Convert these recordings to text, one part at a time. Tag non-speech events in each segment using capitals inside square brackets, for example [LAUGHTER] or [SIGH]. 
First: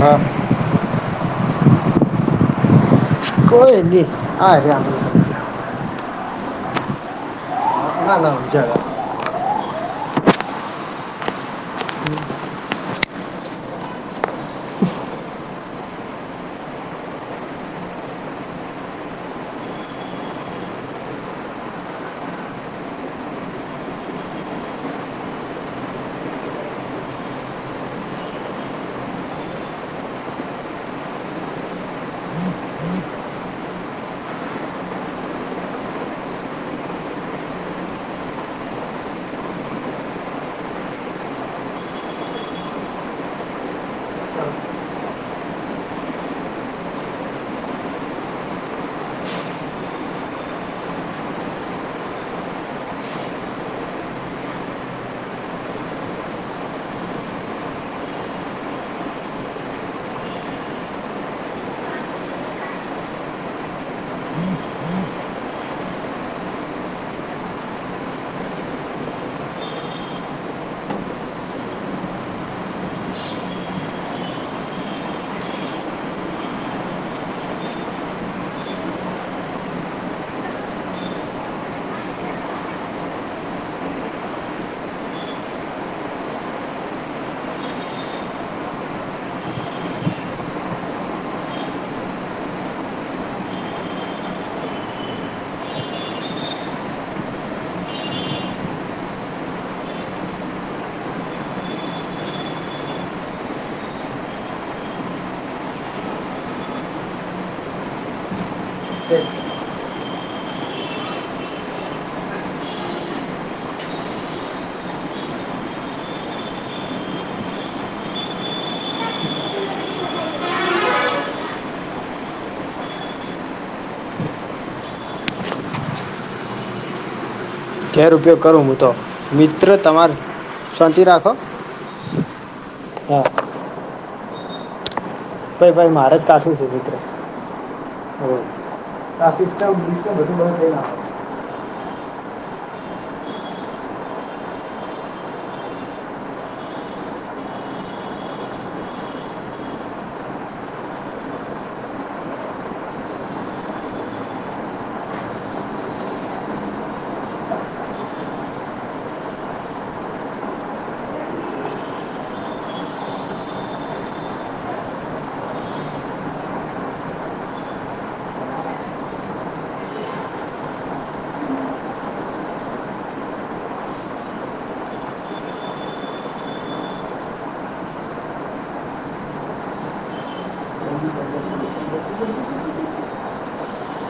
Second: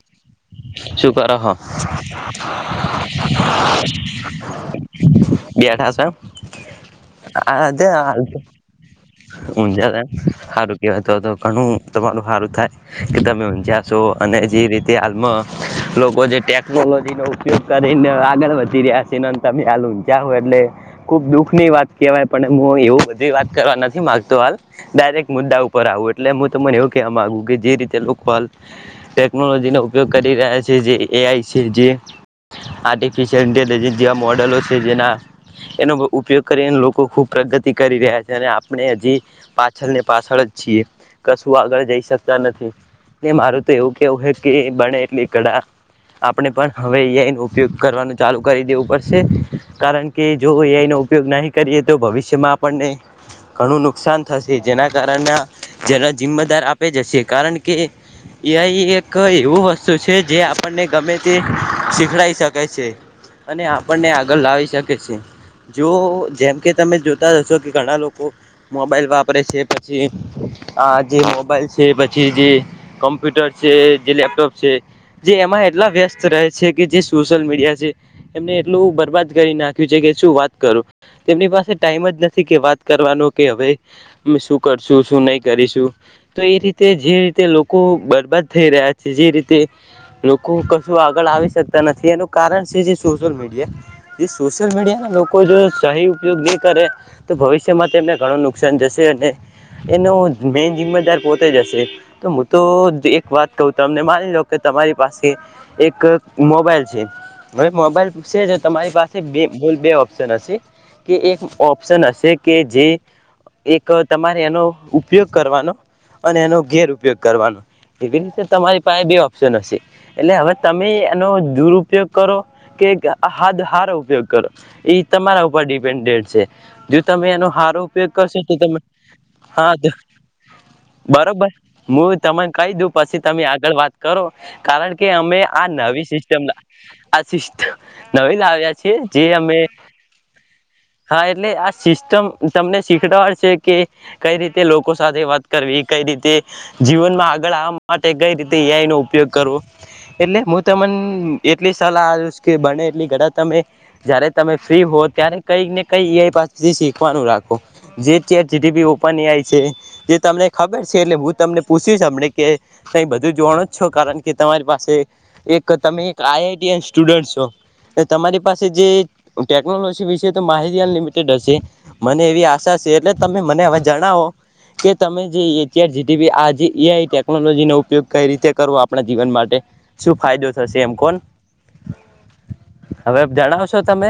હા- શૂ કરો હો- કોઈ નહીં આ રહ્યા બેઠા સે અત્યાર ના હાલ ના તો- જરા ઊંઝા ના હારું કેવાય તો તો ઘણું તમારું હારુ થાય- કે તમે ઊંજ્યા શો અને જે રીતે હાલમાં- લોકો જે ટેકનોલોજી નો ઉપયોગ કરીને આગળ વધી રહ્યા છે ને તમે હાલ હમજ્યા છો એટલે- ખુબ દુઃખ ની વાત કેવાય પણ હું એવું બધી વાત કરવા નથી. ગતો હાલ ડાયરેક મુદ્દા ઉપર આવું એટલે હું તમને એવું કવા માગુ કે જે રીતે લોકો હાલ- ટેકનોલોજીનો ઉપયોગ કરી રહ્યા છે જે એઆઈ છે. જે- આર્ટિફિશિયલ ઇન્ટેલિજન્સ જેવા મોડલો છે જેના- એનો ઉપયોગ કરીન લોકો ખુબ પ્રગતિ કરી રહ્યા છે અને આ- આપણે હજી પાછળ ને પાછળ જ છીએ કશું આગળ જઈ શકતા નથી- એ મારું તો એવું કેવું હે કે બને એટલી કળા- આપણે પણ હવે એનો ઉપયોગ કરવાનું ચાલુ કરી દેવું પડશે કારણ- કે જો કો એ આઈ નો ઉપયોગ નહીં કરીએ તો ભવિષ્યમાં આપણને- ઘણું નુકસાન થશે જેના કારણ ના જે જિમ્મેદાર આપે જશે કારણ કે- એ આઈ એક એવું વસ્તુ છે જે આપણને ગમે તે શીખડાઈ શકે છે. અને આપણને આગળ લાવી શકે છે. જો જેમ કે તમે જોતા જશો કે ઘણા લોકો- મોબાઈલ વાપરે છે પછી આ જે મોબાઈલ છે પછી જે- કોમ્પ્યુટર છે જે લેપટોપ છે. જે એમાં એટલા વ્યસ્ત રહે છે કે જે સોશિયલ મીડિયા છે- એમને એટલું બરબાદ કરી નાખ્યું છે કે શું વાત કરું- તેમની પાસે ટાઈમ જ નથી કે વાત કરવાનો- કે હવે અમે શું કરશું શું નહી કરીશું- તો એ રીતે જે રીતે લોકો બરબાદ થઈ રહ્યા છે. જે રીતે- લોકો કશું આગળ આવી શકતા નથી એનું કારણ શ છે. સોશિયલ મીડિયા- જે સોશિયલ મીડિયા ના લોકો જો સહી ઉપયોગ ન કરે તો ભવિષ્યમાં તેમને- ઘણું નુકસાન જશે અને એનો મેન જિમ્મેદાર પોતે જશે- તો હું તો એક વાત કઉ તમને માની લો કે તમારી પાસે- એક મોબાઈલ છે. હવે મોબાઈલ છે તમારી પાસે બે બૂલ બે ઓપ્શન હશે. કે એક ઓપ્શન હશે કે જે. એક તમારે એનો ઉપયોગ કરવાનો અને એનો ગેર ઉપયોગ કરવાનો. એવી રીતે તમારી પાસે બે ઓપ્શન હશે. એટલે હવે તમે એનો દુરપયોગ કરો કે હારો ઉપયોગ કરો. એ તમારા ઉપર ડિપેન્ડે છે જો તમે એનો સારો- પે ઘેર ઉપયોગ કરશો તો કરું હું તમે મિત્ર હા તો તમારે શાંતિ રાખો બરોબર- હું તમે કહી દઉ પછી હા તમે આગળ વાત કરો કારણ કે અમે- આ ભાઈ ભાઈ નવી મારે જ સિસ્ટમ કાઠું છે મિત્ર આ સિસ્ટમ નવી લાવ્યા છે જે અમે- વધધું બ- હા એટલે આ સિસ્ટમ- તમને શીખડવાડ છે કે કઈ રીતે લોકો સાથે વાત કરવી કઈ રીતે. જીવનમાં આગળ આ માટે કઈ રીતે એઆઈ નો ઉપયોગ કરવો. એટલે હું તમને એટલી સલાહ આપશ કે બને એટલી ઘા તમે. જયારે તમે ફ્રી હો ત્યારે કઈક ને કઈ પાસેથી શીખવાનું રાખો. જે ચ જીબી ઓપન એઆય છે. જે તમને ખબર છે એટલે હું તમને પૂછીશ અમને કે. ત બધું જોનું જ છો કારણ કે તમારી પાસે એક તમે એક આઈઆઈટી સ્ટુડન્ટ છો. તમારી પાસે જે ટેકનોલોજી વિશે તો માહિતી અનલિમિટેડ હશે. મને એવી આશા છે એટલે તમે મને હવે જણાવો. કે તમે જે અત્યાર જીતી આજ એ ટેકનોલોજી નો ઉપયોગ કઈ રીતે કરવો આપણા જીવન માટે. શું ફાયદો થશે એમ કો. હવે જણાવશો તમે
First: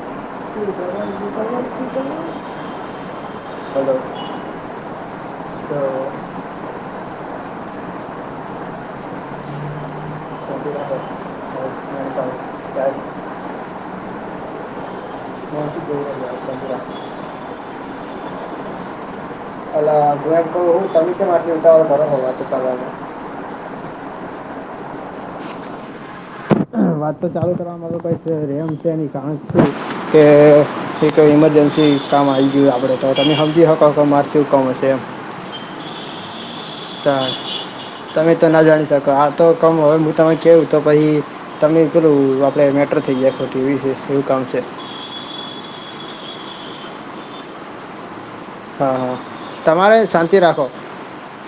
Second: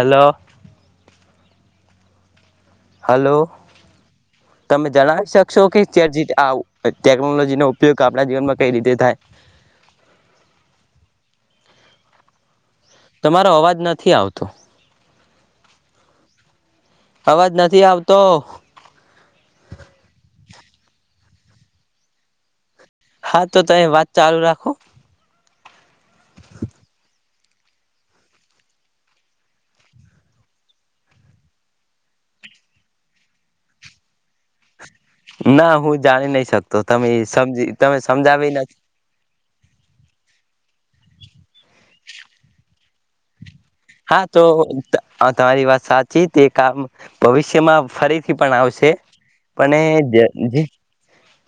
હલો. શીકક [UNINTELLIGIBLE] હાલો હલો તમે જણાવી શકશો કે આવ ટેકનોલોજી નો ઉપયોગ આપણા જીવનમાં કઈ રીતે થાય શાંતિ રાખો તમારો અવાજ નથી આવતો હ બ [UNINTELLIGIBLE] અવાજ નથી આવતો. કમ બરો હોવા તો કરવા. હા તો ત વાત ચાલુ રાખો. વાત તો ચાલુ કરવા. કઈ રેમ છે એની કારણ કે એક ઈમરજન્સી કામ આવી ગયું આપડે. તો તની હમજી હકો કઉ છે એમે. ના હું જાણી નહી શકતો તમે તાણ સમજી તમે તો સમજાવી ના નથી. જાણી આ તો કમ હોય હું તમે કહું તો પછી. તમે પેલું આપડે મેટર થઈ ગાયો ટીવી છે. એવું હા તો કામ છે તમારી વાત સાચી તે કામ ભવિષ્યમાં ફરી. થી પણ આવશે હા હા પણ તમારે શાંતિ રાખો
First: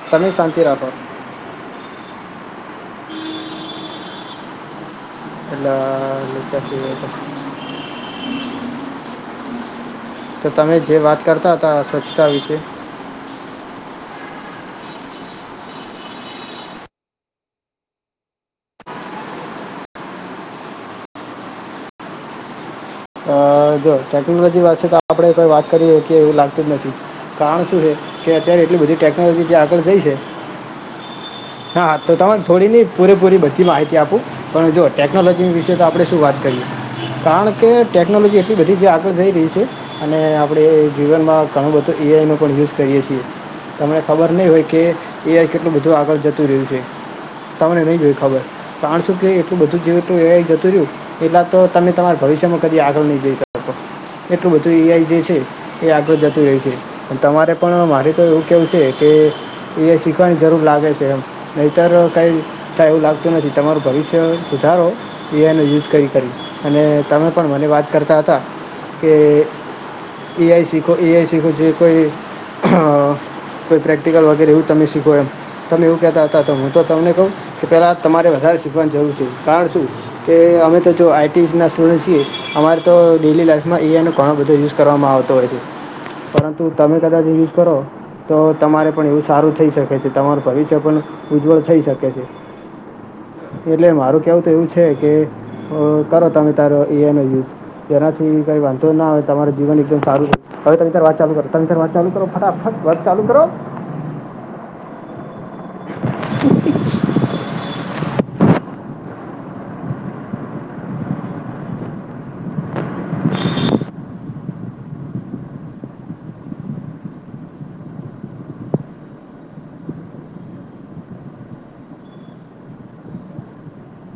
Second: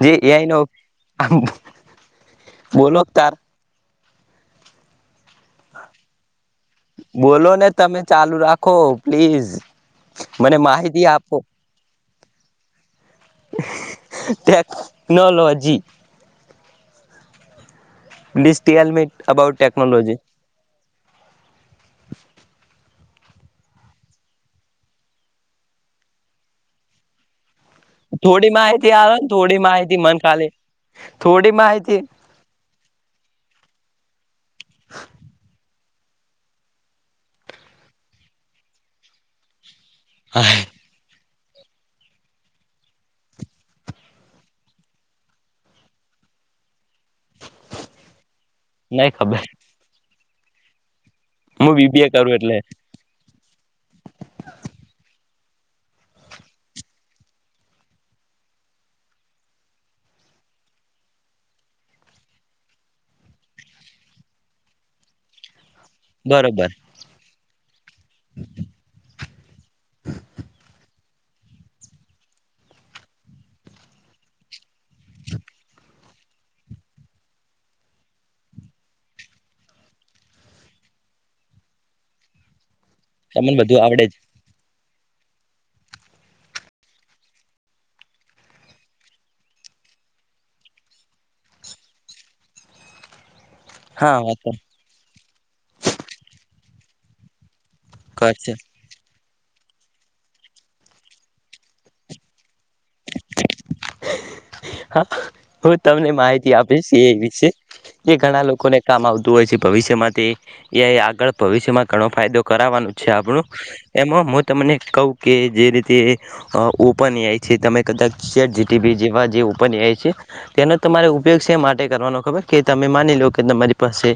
જે તમે એઆઈ નો શાંતિ રાખો ઉપયોગ. બોલોક તાર. એટલે. નીચેથી એ તો. બોલો ને તમે ચાલુ રાખો પ્લીઝ. તો મને તમે જે માહિતી વાત આપો કરતા હતા સ્વચ્છતા વિશે technology please tell me about technology અ જો ટેકનોલોજી પાસે તો આપણે કોઈ વાત કરી શકીએ એવું લાગતું જ નથી કારણ શું છે કે થોડી અત્યારે એટલી માહિતી બધી આવે ને ટેકનોલોજી થોડી આગળ માહિતી જઈ છે મન ખાલી થોડી હા માહિતી તો તરે થોડી પૂરેપૂરી બધી માહિતી આપું પણ જો ટેકનોલોજી વિશે તો આપણે શું વાત કરીએ કારણ કે ટેકનોલોજી એટલી બધી જ આગળ જઈ રહી છે અને આપણે જીવનમાં ઘણું બધું એઆઈમાં પણ યુઝ કરીએ છીએ તમને ખબર નહીં હોય કે એ કેટલું બધું આગળ જતું રહ્યું છે તમને નહી જોય ખબર નઈ ણસું કે ખબર એટલું બધું જીવતું એ જતું રહ્યું એટલા તો હું તમે બીબી એ તમારા કરું એટલે ભવિષ્યમાં કદી આગળ નહી જઈ શ એટલું બધું એ‌ આઈ જે છે એ આગળ જતું રહી છે તમારે પણ મારે તો એવું કેવું છે કે એ શીખવાની જરૂર લાગે છે એમ નહીતર કઈ થાય એવું લાગતું નથી તમારું ભવિષ્ય સુધારો એ એ આઇ નો યુઝ કરી કરી બરોબર અને તમે પણ મને વાત કરતા હતાં કે એ આઈ શીખો એ આઈ શીખવું જોઈએ કોઈ અ કોઈ પ્રેક્ટિકલ વગેરે એવું તમે શીખો એમ. તમે એવું કહેતા હતાં તો હું તો તમને કહું કે પેહલા તમારે વધારે શીખવાની જરૂર છે કારણ શું કે અમે તો જો આઈ ટીઝના સ્ટુડન્ટ છીએ અમારે તો ડેયલી તમને બધું લાઈફમાં એ આવડે આઈનો જ ઘણાો બધો યુઝ કરવામાં આવતો હોય છે પરંતુ તમે કદાચ યુઝ કરો. તો તમારે પણ એવું સારું થઈ શકે છે તમારું ભવિષ્ય પણ ઉજ્જવળ થઈ શકે છે. એટલે હા મારું વાત કેવું તો એવું છે કે કરો તમે તારે એ આઇનો યુઝ. એનાથી કરશે કંઈ વાં ધો ના આવે તમારું જીવન એકદમ સારું રે હવે તમાર વાત ચાલુ કરો તમે વાત ચાલુ કરો ફટાફટ વાત ચાલુ કરો. હા. હું તમને માહિતી આપીશ એ આઈ વિશે કે ઘણા લોકોને કામ આવતું હોય છે ભવિષ્યમાં તે એ આઈ આગળ ભવિષ્યમાં ઘણો ફાયદો કરાવવાનું છે આપણું. એમાં મુ તમને કવ કે જે રીતે અ ઓપન એ આઈ છે તમે કદાચ ચેટ જી ટી બી જેવા જે ઓપન એ આઈ છે. તેનો તમારે ઉપયોગ શે માટે કરવાનો ખબર કે તમે માની લો કે તમારી પાસે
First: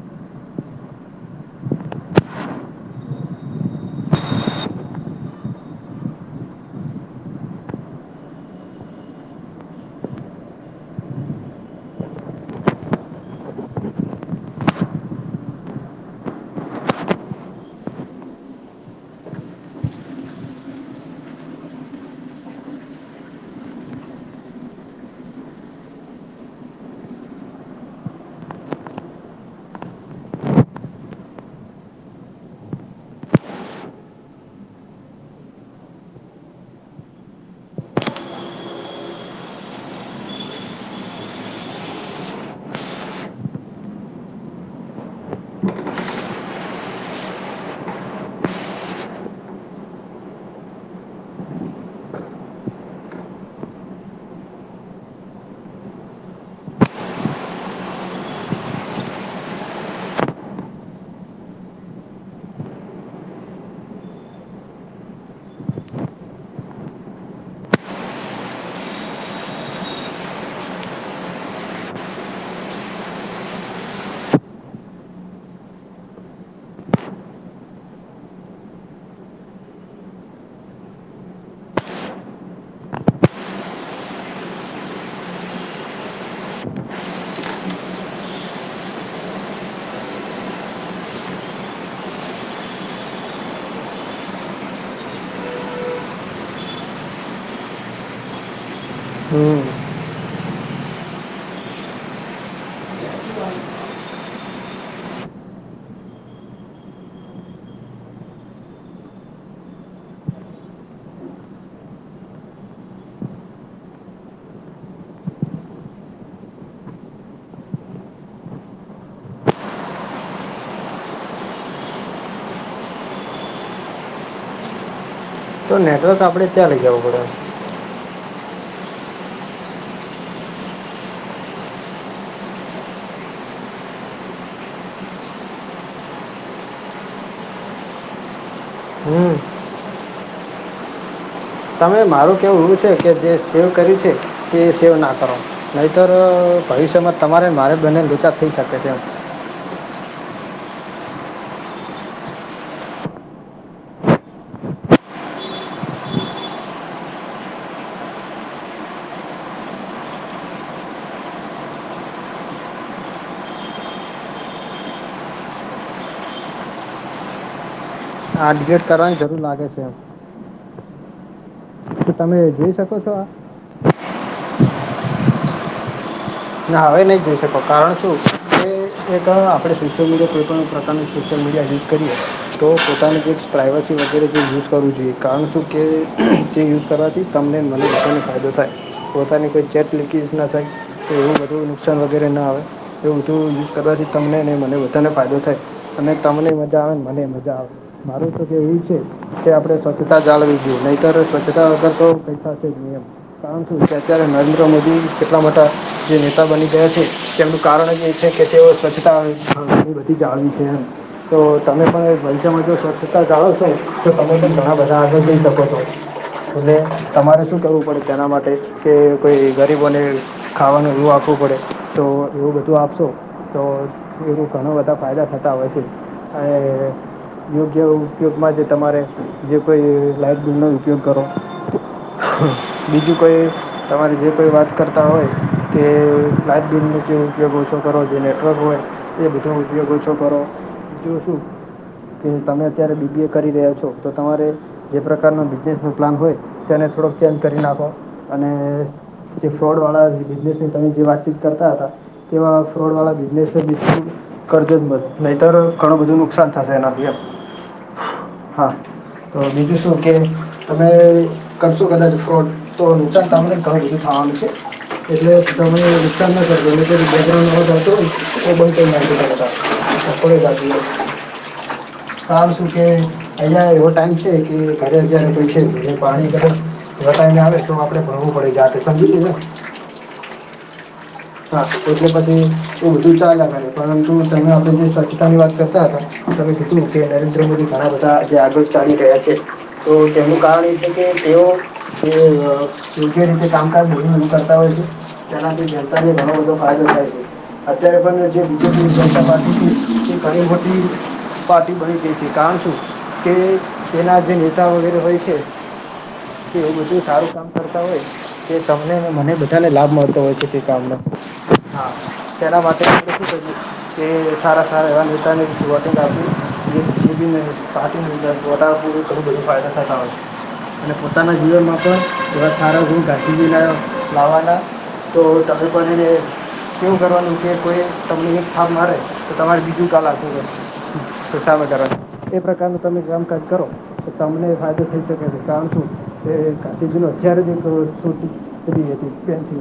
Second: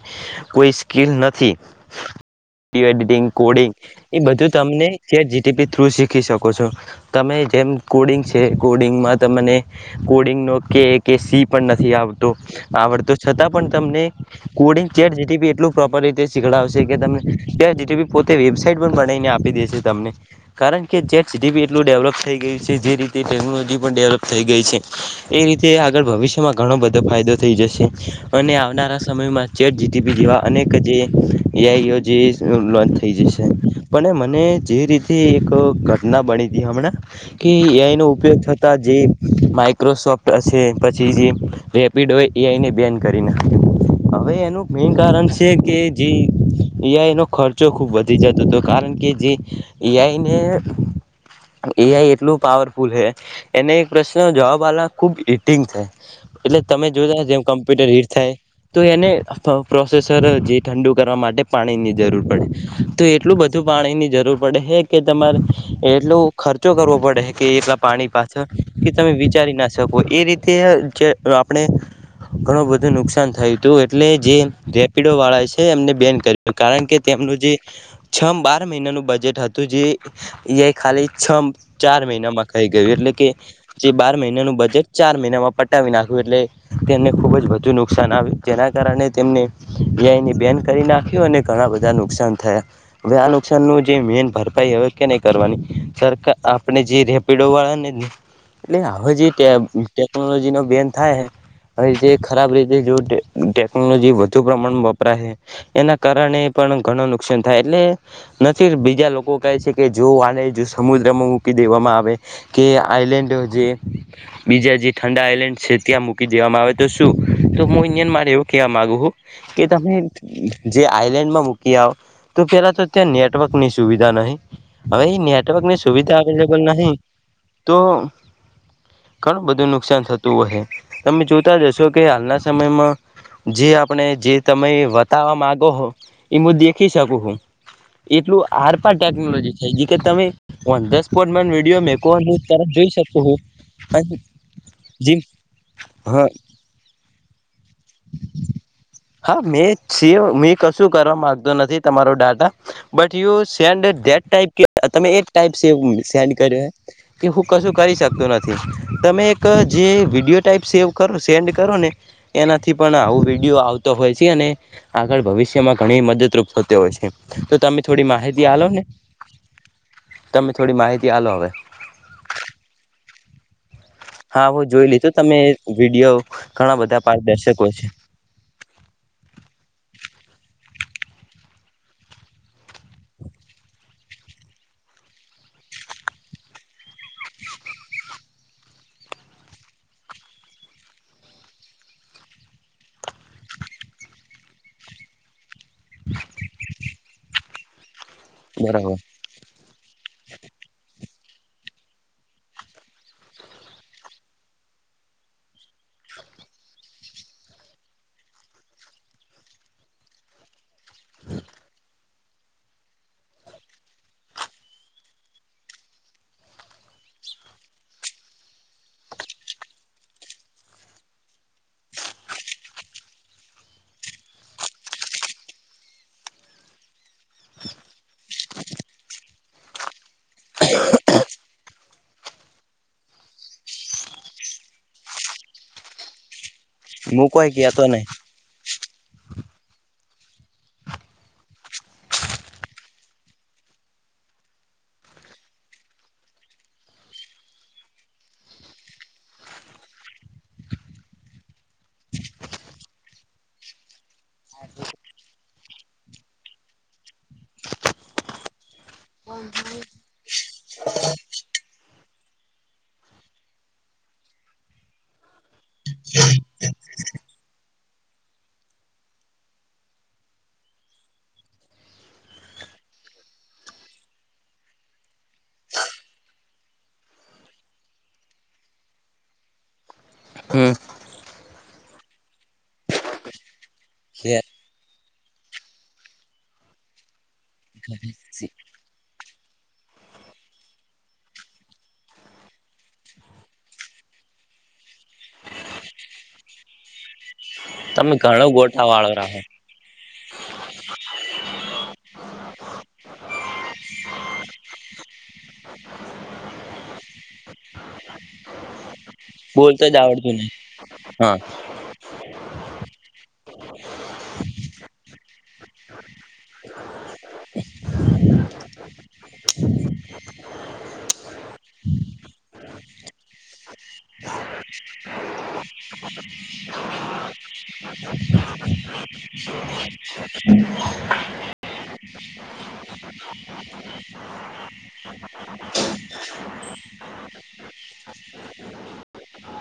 કોઈ સ્કીલ નથી એડિટંગ, કોડિંગ એ બધું તમને chat G T P through શીખી શકો છો. તમે જેમ કોડિંગ છે કોડિંગમાં તમને કોડિંગનો કે કે સી પણ નથી આવતો. આવડતો છતાં પણ તમને coding chat G T P એટલું પ્રોપર રીતે શીખડાવશે કે તમને ચેટ જી ટી પી પોતે વેબસાાઈટ પણ બનાઈને આપી દેશ. શે તમને કારણ કે ચેટ ટી પી એટલું ડેવલપ થઈ ગયું છે જે રીતે ટેકનોલોજી પણ ડેવલપ થઈ ગઈ છે. એ રીતે આગળ ભવિષ્યમાં ઘણો બધો ફાયદો થઈ જશે અને આવનારા સમયમાં ચેટ જી ટી પી જેવા અનેક જે એ આઈ ઓ જે લોન્ચ થઈ જશે. પણ મને જે રીતે એક ઘટના બણી તી હમણાં કે એ આઈ નો ઉપયોગ થતાં જે માઈક્રોસોફ્ટ હશે પછી જે રેપિડોએ એ આઈને બેન કરી નાખ્યું. હવે એનું મેઈન કારણ છે કે જે એ આઈનો ખર્ચો ખૂબ વધી જતો હતો કારણ કે જે એ આઈને એ આઈ એટલું પાવરફુલ હે એને એક પ્રશ્નનો જવાબ આલવાનો ખૂબ હિટિંગ થાય. એટલે તમે જોતાં જાવ જેમ કમ્પ્યુટર હીટ થાય. તો એને પ્રોસેસર જે ઠંડુ કરવા માટે પાણીની જરૂર પડે. તો એટલું બધું પાણીની જરૂર પડે હે કે તમારે એટલો ખર્ચો કરવો પડહે કે એ પાણી પાછળ કે તમે વિચારી ના શકો એ રીતે જે આપણે ઘણું બધું નુકસાન થયું તું એટલે જે રેપિડોવાળા છે એમણે બેન કરી કારણ કે તેમનું જે છ બાર મહિનાનું બજેટ હતું જે એ આઈ ખાલી છ ચાર મહિનામાં ખઈ ગયું એટલે કે જે બાર મહિનાનું બજેટ ચાર મહિનામાં પટાવી નાયખુ એટલે તેમને ખૂબ જ વધુ નુકસાન આવ્યું જેના કારણે તેમને એ આઈને બેન કરી નાખ્યું અને ઘણાં બધાં નુકસાન થયા. હવે આ નુકસાનનું જે મેન ભરપાઈ હવે કે નહીં કરવાની સરકાર આપણે જે રેપિડોવાળાને એટલે હવે જે ટે હમ ટેકનોલોજીનો બેન થાય હવે જે ખરાબ રીતે જો ટેક ટેકનોલોજી વધુ પ્રમાણમાં વપરાહે. એના કારણે પણ ઘણું નુકસાન થાય એટલે નથી બીજા લોકો કહે છે કે જો આને જો સમુદ્રમાં મૂકી દેવામાં આવે કે આઈલેન્ડ અ જે બીજા જે ઠંડા આઈલેન્ડ છે ત્યાં મૂકી દેવામાં આવે તો શું તો હું ઈન્ડિયન મારે એવું કહેવા માંગુુ હું કે તમે જે આઈલેન્ડમાં મૂકી આવ તો કેેલા તો ત્યાં નેટવર્કની સુવિધા નહિ હવે એ નેટવર્ક તો ની સુવિધા નેટવર્ક આપણે અવેલેબલ ત્યાં લઈ નહિ જવું પડે તો ઘણું બધું નુકસાન થતું હો તમે જોતા જશો કે હાલના સમયમાં જે આપણે જે તમે બતાવવા માગો હો એ હું દેખી શકું એટલું હર પણ હમ ટેકનોલોજી થયજી કે તમે ઓનધ સ્પોટ મને વિડીયો મેકો હો ને એ એવું છે કે જે સેવ કર્યું છે તે સેવ ના જેમ કરો નહીં તો ભવિષ્યમાં તમારે મારે બનેને લોચા થઈ શકે છે, એમ હા મેં છ મેં કશું કરવા મામાંગતો નથી તમારો data but you send that ટપ કે તમે એક ટાઈપ સ સેન્ડ કર્યો હૈ કે હું કશું કરી શકતો નથી તમે એક જે વિડીયો ટાઈપ સેવ કરો સેન્ડ કરો ને એનાથી પણ આવું વિડીયો આવતો હોય છે અને આગળ ભવિષ્યમાં ઘણી મદદરૂપ થતી હોય છે. તો તમે થોડી માહિતી આ આલો ને ડિલીટ કરવાની જરૂર લાગે છે તમે થોડી માહિતી આલો હવે. તો તમે જોઈ શકો છો આ. હા હું જોઈ લીધું તમે વિડીયો ઘણા ના બધા હવે નહીં જઈ શકો પારદર્શકો છે. કારણ શું કે એક આપણે સોશિયલ મીડિયા કોઈપણ પ્રકારનું સોશિયલ મીડિયા યુઝ કરીએ તો પોતાનું જે એક પ્રાઈવેશી વગેરે જે યુઝ કરવું જોઈએ કારણ શું કે જે યુઝ કરવાથી તમને મને લોકોને ફાયદો થાય. પોતાની કોઈ ચેટ લીકેજ ના થાય તો એવ બધું નુકસાન વગેરે ના આવે. એ ઊંધું યુઝ કરવાથી તમનેને મને બધાને ફાયદો થાય. અને તમને મજા આવે મને મજા આવે મારું તો કેવીું છે બરાબર કે આપડે સ્વચ્છતા જાળવી જોઈએ નહીતર સ્વચ્છતા અગર તો પૈસા છે. કણ છું કે અત્યારે નરેન્દ્ર મોદી કેટલા મોટા જે નેતા બની ગયા છે. તેમનું કારણ એ છે કે તેઓ સ્વચ્છતા ઘ બધી જાળવી છે. તો તમે પણ વંશ્યમાં જો સ્વચ્છતા ચાલો છો તો તમે પણ ઘણા બધા આગળ જઈ શકો છો. એટલે તમારે શું કરવું પડે એના માટે કે કોઈ ગરીબોને ખાવાનું એવું આપવું પડે તો એવું બધું આપશો તો એનું ઘણા બધા ફાયદા થતા હોય છે અને યોગ્ય ઉપયોગમાં જે તમારે જે કોઈ લાઇટ બિલનો ઉપયોગ કરો બીજું કોઈ તમારે જે કોઈ વાત કરતા હોય કે લાઇટ બિલનું હું કોઈ ઉપયોગ ઓછો કહેતો કરો નહી જે નેટવર્ક હોય એ બધો હ ઉપયોગ છો કરો જો શું કે તમે અત્યારે બીબી એ કરી રહ્યા છો તો તમારે જે પ્રકારનો દેશનો પ્લાન હોય તેને થોડોક ચેન્જ કરી નાખો અને જે ફ્રોડ વાળા બિઝનેસ ની તમે જે વાતચીત કરતા હતા કેવા ફ્રોડવાળલા બિઝનેસ જ દ કરજે જ નહીતર ઘણું બધું નુકસાન થશે એના ભી હા તો બીજું શું કે તમે કરશો કદાચ ફ્રોડ તો નીચ તમને ક બધું થામ છે. એટલે તમે વિચાર ના કરજો એઉન્ જતો હો ને એ બલતો થોડી ગ ચાલું કે પહલા એવો ટાઈમ છે, કે ઘરે અત્યારે પાણીર થો આવે તો આપડે ભણવું પડે જા સમજી ને હમ્મ હા એટલે પછી ઉર્દુ ચાાલ પરંતુ તમે આપ જે સ્વચ્છતા ની વાત કરતા હતા. તમે જોયું ને કે નરેન્દ્ર મોદી ઘણા બધા જે આગળ ચાલી રહ્યા છે. તો તેનું કારણ એ છે, કે તેઓ તે યોગ્ય રીતે કામકાજું કરતા હોય છે, તેનાથી ો થાય તમે ઘણો ગોઠા વાળો રાખો ઘબતી પાર્ટી બની ગઈ છે કારણ શ કે તેના જે નેતા વગેરે હોય છે તો એવું બધું સારું કામ કરતા હોય તે કામને મને બધાને બોલતો લાભ જ મળતો આવડતું હોય છે નહી તે કામમાં હા હા તેના માતની થી તે સારા સારા નેતાની વાટંગ કા છોટા પૂર કરું બધી ફાયદા થ આવે છે અને પોતાના જીવનમાં પણ એ સારા હું ગતી લાવવાના તો તકરીબન એને કેવું કરવાનું કે કોઈ તમને એક થાપ મારે તો તમારે બીજું કાલખું હોય તો સામે કરવાનું એ પ્રકારનું તમે કામકાજ કરો તો [INAUDIBLE] એ તેજ અત્યારે જે છોટી કરી હતી પેન્સિલ